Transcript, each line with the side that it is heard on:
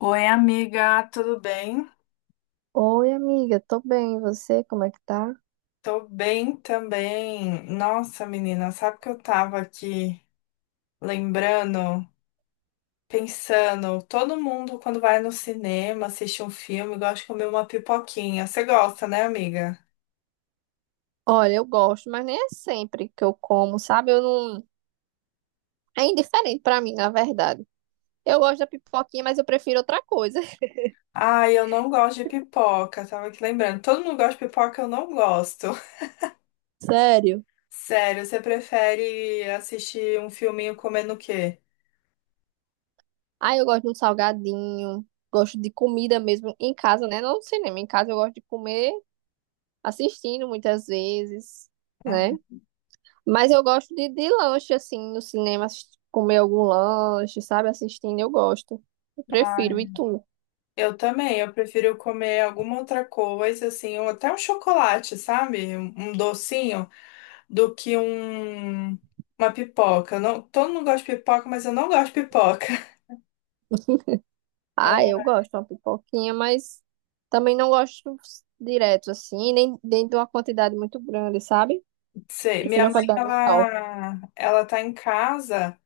left: Oi, amiga, tudo bem?
right: Oi, amiga, tô bem. E você, como é que tá?
left: Tô bem também. Nossa, menina, sabe que eu tava aqui lembrando, pensando, todo mundo quando vai no cinema, assiste um filme, gosta de comer uma pipoquinha. Você gosta, né, amiga?
right: Olha, eu gosto, mas nem é sempre que eu como, sabe? Eu não. É indiferente pra mim, na verdade. Eu gosto da pipoquinha, mas eu prefiro outra coisa.
left: Ai, eu não gosto de pipoca, tava aqui lembrando. Todo mundo gosta de pipoca, eu não gosto.
right: Sério.
left: Sério, você prefere assistir um filminho comendo o quê?
right: Ah, eu gosto de um salgadinho, gosto de comida mesmo em casa, né? Não no cinema, em casa eu gosto de comer assistindo muitas vezes, né? Mas eu gosto de lanche, assim, no cinema, comer algum lanche, sabe? Assistindo, eu gosto. Eu prefiro. E
left: Uhum.
right: tu?
left: Eu também, eu prefiro comer alguma outra coisa, assim, ou até um chocolate, sabe? Um docinho, do que uma pipoca. Eu não, todo mundo gosta de pipoca, mas eu não gosto de pipoca.
right: Ah, eu
left: Ah,
right: gosto de uma pipoquinha, mas também não gosto direto assim, nem de uma quantidade muito grande, sabe?
left: sei, minha
right: Prefiro uma
left: mãe,
right: quantidade menor.
left: ela tá em casa.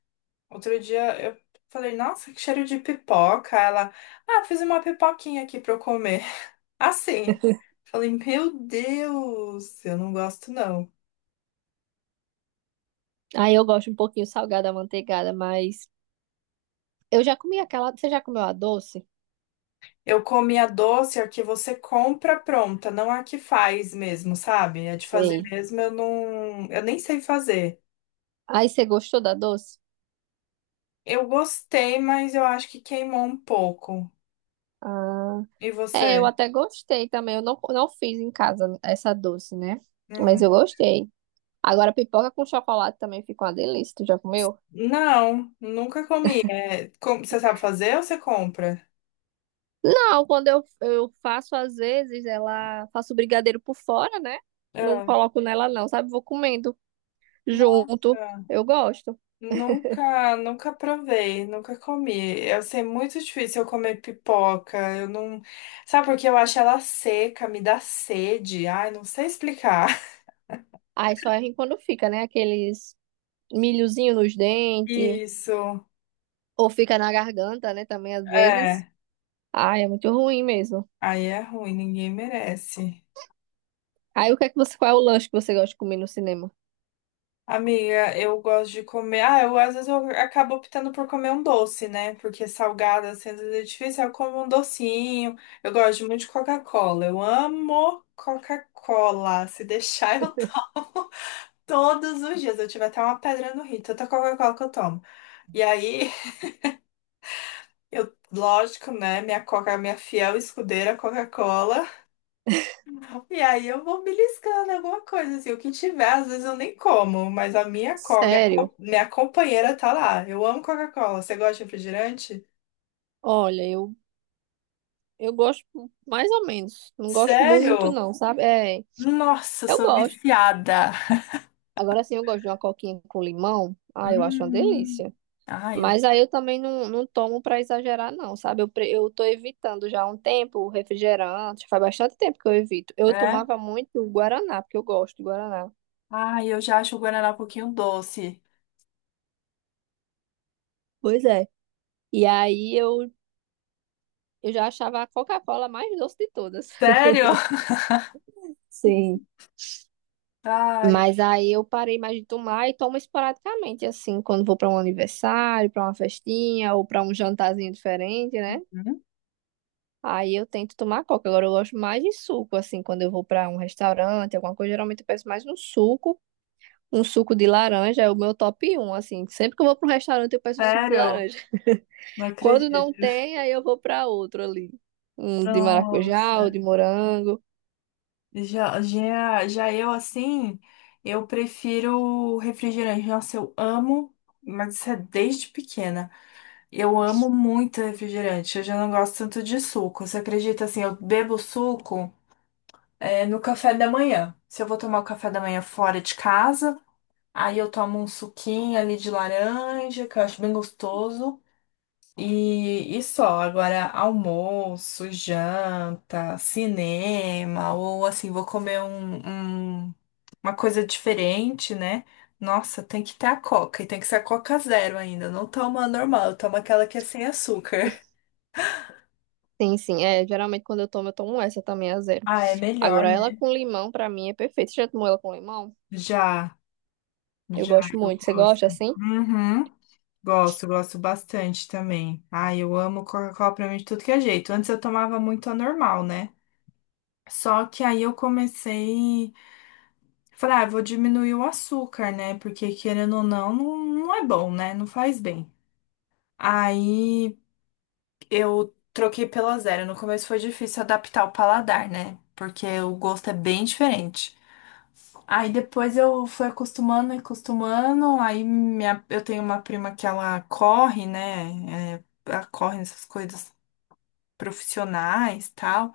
left: Outro dia eu falei, nossa, que cheiro de pipoca. Ela, ah, fiz uma pipoquinha aqui pra eu comer. Assim, falei, meu Deus, eu não gosto não.
right: Aí eu gosto um pouquinho salgada, manteigada, mas eu já comi aquela. Você já comeu a doce?
left: Eu comi a doce, a que você compra pronta, não a que faz mesmo, sabe? A de fazer
right: Sei.
left: mesmo, eu não, eu nem sei fazer.
right: Aí você gostou da doce?
left: Eu gostei, mas eu acho que queimou um pouco.
right: Ah,
left: E
right: é, eu
left: você?
right: até gostei também. Eu não, Não fiz em casa essa doce, né? Mas eu
left: Hum.
right: gostei. Agora, pipoca com chocolate também fica uma delícia. Tu já comeu?
left: Não, nunca comi. É, você sabe fazer ou você compra?
right: Não, quando eu faço, às vezes, ela faço brigadeiro por fora, né? Não
left: Ah,
right: coloco nela, não, sabe? Vou comendo junto.
left: nossa,
right: Eu gosto.
left: nunca, nunca provei, nunca comi. Eu sei muito difícil eu comer pipoca. Eu não, sabe porque eu acho ela seca, me dá sede. Ai, não sei explicar.
right: Aí só é ruim quando fica, né? Aqueles milhozinho nos dentes,
left: Isso,
right: ou fica na garganta, né? Também às vezes.
left: é.
right: Ai, é muito ruim mesmo.
left: Aí é ruim, ninguém merece.
right: Aí o que é que você, qual é o lanche que você gosta de comer no cinema?
left: Amiga, eu gosto de comer. Ah, eu às vezes eu acabo optando por comer um doce, né? Porque salgada, assim, às vezes é difícil. Eu como um docinho. Eu gosto muito de Coca-Cola. Eu amo Coca-Cola. Se deixar, eu tomo todos os dias. Eu tive até uma pedra no rim, tanta Coca-Cola que eu tomo. E aí, eu, lógico, né? Minha Coca, minha fiel escudeira Coca-Cola. E aí eu vou beliscando alguma coisa, assim, o que tiver, às vezes eu nem como, mas a minha come,
right: Sério?
left: minha companheira tá lá. Eu amo Coca-Cola. Você gosta de refrigerante?
right: Olha, eu gosto mais ou menos. Não gosto muito,
left: Sério?
right: não, sabe? É,
left: Nossa, eu
right: eu
left: sou
right: gosto.
left: viciada.
right: Agora sim, eu gosto de uma coquinha com limão. Ah, eu acho uma
left: Hum.
right: delícia.
left: Ai, eu,
right: Mas aí eu também não tomo para exagerar, não, sabe? Eu tô evitando já há um tempo o refrigerante. Faz bastante tempo que eu evito. Eu
left: é?
right: tomava muito o Guaraná, porque eu gosto de Guaraná.
left: Ai, eu já acho o Guaraná um pouquinho doce.
right: Pois é. E aí eu, eu já achava a Coca-Cola mais doce de todas.
left: Sério?
right: Sim.
left: Ai,
right: Mas aí eu parei mais de tomar e tomo esporadicamente, assim, quando vou para um aniversário, para uma festinha ou para um jantarzinho diferente, né?
left: hum,
right: Aí eu tento tomar coca. Agora eu gosto mais de suco, assim, quando eu vou pra um restaurante, alguma coisa, geralmente eu peço mais um suco. Um suco de laranja é o meu top 1, assim. Sempre que eu vou pra um restaurante, eu peço um suco de
left: sério?
right: laranja.
left: Não
right: Quando
left: acredito.
right: não tem, aí eu vou pra outro ali. Um de maracujá
left: Nossa.
right: ou de morango.
left: Já, já, já eu assim, eu prefiro refrigerante. Nossa, eu amo, mas isso é desde pequena. Eu amo muito refrigerante. Eu já não gosto tanto de suco. Você acredita assim, eu bebo suco é, no café da manhã. Se eu vou tomar o café da manhã fora de casa, aí eu tomo um suquinho ali de laranja, que eu acho bem gostoso. E só, agora almoço, janta, cinema, ou assim, vou comer um- uma coisa diferente, né? Nossa, tem que ter a Coca, e tem que ser a Coca zero ainda. Não toma a normal, eu tomo aquela que é sem açúcar.
right: Sim, sim. É, geralmente quando eu tomo essa também a zero.
left: Ah, é melhor,
right: Agora ela
left: né?
right: com limão, pra mim, é perfeita. Você já tomou ela com limão?
left: Já,
right: Eu
left: já,
right: gosto
left: eu
right: muito. Você
left: gosto.
right: gosta assim?
left: Uhum. Gosto, gosto bastante também. Ai, eu amo Coca-Cola pra mim de tudo que é jeito. Antes eu tomava muito a normal, né? Só que aí eu comecei. Falei, ah, vou diminuir o açúcar, né? Porque querendo ou não, não, não é bom, né? Não faz bem. Aí eu troquei pela zero. No começo foi difícil adaptar o paladar, né? Porque o gosto é bem diferente. Aí depois eu fui acostumando acostumando. Aí minha, eu tenho uma prima que ela corre, né? É, ela corre nessas coisas profissionais, tal.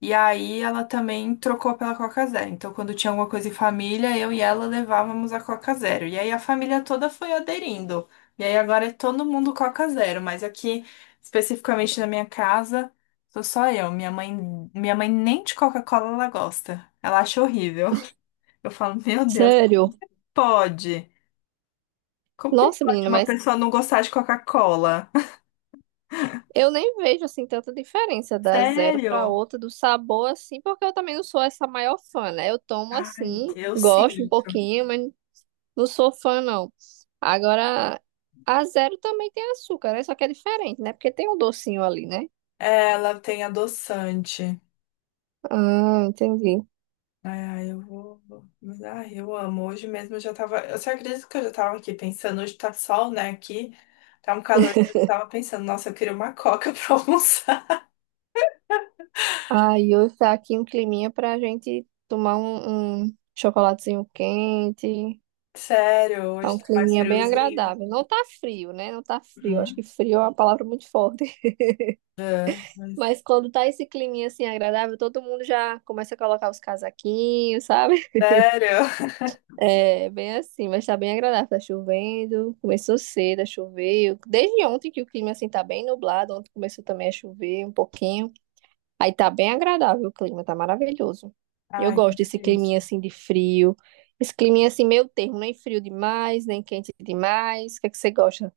left: E aí ela também trocou pela Coca Zero. Então, quando tinha alguma coisa em família, eu e ela levávamos a Coca Zero. E aí a família toda foi aderindo. E aí agora é todo mundo Coca Zero, mas aqui, especificamente na minha casa, sou só eu. Minha mãe nem de Coca-Cola ela gosta. Ela acha horrível. Eu falo, meu Deus,
right: Sério?
left: pode? Como que
right: Nossa,
left: pode
right: menina,
left: uma
right: mas
left: pessoa não gostar de Coca-Cola?
right: eu nem vejo assim tanta diferença da zero para
left: Sério?
right: outra do sabor assim, porque eu também não sou essa maior fã, né? Eu tomo
left: Ai,
right: assim,
left: eu sim.
right: gosto um pouquinho, mas não sou fã não. Agora a zero também tem açúcar, né? Só que é diferente, né? Porque tem um docinho ali, né?
left: É, ela tem adoçante.
right: Ah, entendi.
left: Ah, eu vou. Mas, ai, eu amo. Hoje mesmo eu já tava. Você acredita que eu já tava aqui pensando? Hoje tá sol, né? Aqui tá um calor. Eu tava pensando, nossa, eu queria uma coca pra almoçar.
right: Aí hoje tá aqui um climinha pra gente tomar um chocolatezinho quente.
left: Sério,
right: Tá
left: hoje
right: um
left: tá mais
right: climinha bem
left: friozinho.
right: agradável. Não tá frio, né? Não tá frio. Acho
left: Hum?
right: que frio é uma palavra muito forte.
left: É, mas
right: Mas quando tá esse climinha assim agradável, todo mundo já começa a colocar os casaquinhos, sabe?
left: sério.
right: É bem assim, mas tá bem agradável. Tá chovendo, começou cedo a chover. Desde ontem que o clima assim tá bem nublado, ontem começou também a chover um pouquinho. Aí tá bem agradável o clima, tá maravilhoso. Eu
left: Ai, que
right: gosto desse climinha
left: delícia.
right: assim de frio. Esse climinha assim meio termo, nem frio demais, nem quente demais. O que é que você gosta?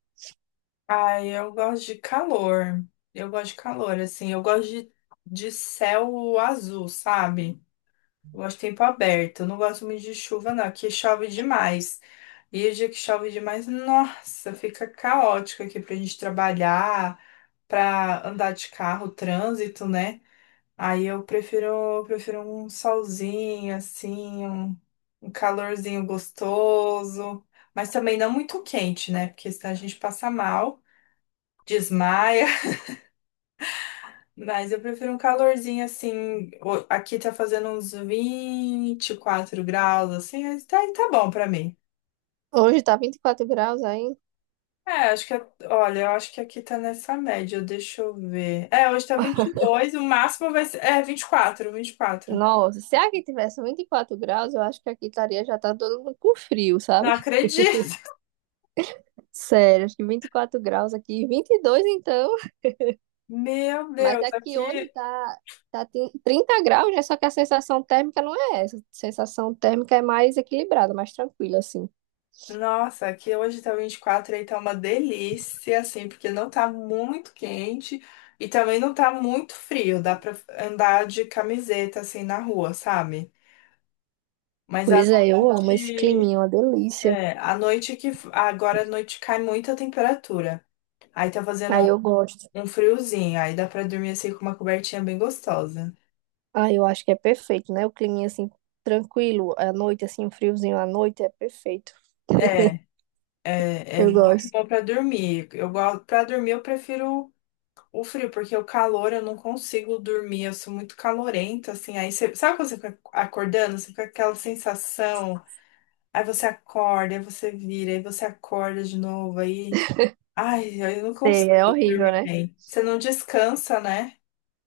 left: Ai, eu gosto de calor. Eu gosto de calor, assim. Eu gosto de céu azul, sabe? Eu gosto de tempo aberto. Eu não gosto muito de chuva, não, que chove demais. E o dia que chove demais, nossa, fica caótico aqui pra gente trabalhar, pra andar de carro, trânsito, né? Aí eu prefiro um solzinho, assim, um calorzinho gostoso, mas também não muito quente, né? Porque senão a gente passa mal, desmaia. Mas eu prefiro um calorzinho assim. Aqui tá fazendo uns 24 graus, assim. Tá, tá bom pra mim.
right: Hoje tá 24 graus aí.
left: É, acho que. Olha, eu acho que aqui tá nessa média. Deixa eu ver. É, hoje tá 22. O máximo vai ser. É, 24. 24.
right: Nossa, se aqui tivesse 24 graus, eu acho que aqui estaria já tá todo mundo com frio,
left: Não
right: sabe?
left: acredito!
right: Sério, acho que 24 graus aqui, 22 então,
left: Meu
right: mas
left: Deus,
right: aqui hoje
left: aqui.
right: tá, tá tem 30 graus, né? Só que a sensação térmica não é essa. A sensação térmica é mais equilibrada, mais tranquila, assim.
left: Nossa, aqui hoje tá 24. E aí tá uma delícia, assim, porque não tá muito quente e também não tá muito frio. Dá pra andar de camiseta, assim, na rua, sabe? Mas a
right: Pois é, eu amo esse
left: noite,
right: climinha, é uma delícia.
left: é, a noite que agora à noite cai muita temperatura. Aí tá fazendo
right: Aí eu gosto.
left: um friozinho, aí dá pra dormir assim com uma cobertinha bem gostosa.
right: Ah, eu acho que é perfeito, né? O climinha assim, tranquilo, à noite, assim, um friozinho à noite é perfeito.
left: É, é, é
right: Eu
left: muito
right: gosto.
left: bom pra dormir. Eu gosto para dormir, eu prefiro o frio, porque o calor eu não consigo dormir, eu sou muito calorenta assim. Aí você, sabe quando você fica acordando, você fica com aquela sensação, aí você acorda, aí você vira, aí você acorda de novo aí. Ai, eu não
right: Sei,
left: consigo
right: é horrível,
left: dormir
right: né?
left: bem. Você não descansa, né?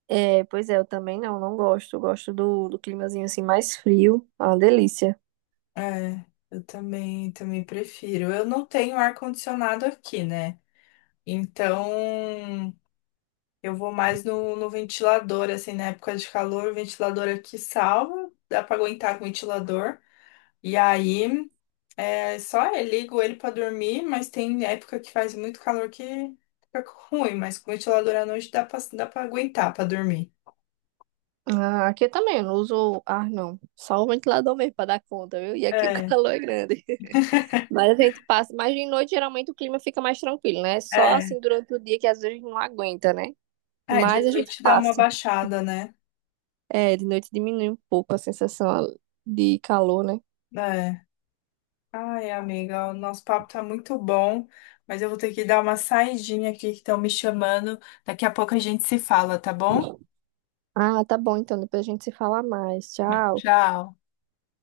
right: É, pois é, eu também não gosto. Eu gosto do climazinho assim mais frio. Ah, delícia.
left: É, eu também, também prefiro. Eu não tenho ar-condicionado aqui, né? Então, eu vou mais no ventilador, assim, na época de calor, o ventilador aqui salva, dá pra aguentar com o ventilador. E aí, é só eu ligo ele pra dormir, mas tem época que faz muito calor que fica ruim, mas com o ventilador à noite dá pra aguentar pra dormir.
right: Ah, aqui eu não uso ar, não. Só o ventilador mesmo pra dar conta, viu? E aqui o
left: É,
right: calor é grande. Mas a gente passa. Mas de noite, geralmente, o clima fica mais tranquilo, né? Só
left: é.
right: assim durante o dia que às vezes a gente não aguenta, né?
left: É, de
right: Mas a gente
left: noite dá uma
right: passa.
left: baixada, né?
right: É, de noite diminui um pouco a sensação de calor, né?
left: É. Ai, amiga, o nosso papo tá muito bom, mas eu vou ter que dar uma saidinha aqui que estão me chamando. Daqui a pouco a gente se fala, tá bom?
right: Ah, tá bom, então depois a gente se fala mais. Tchau.
left: Tchau.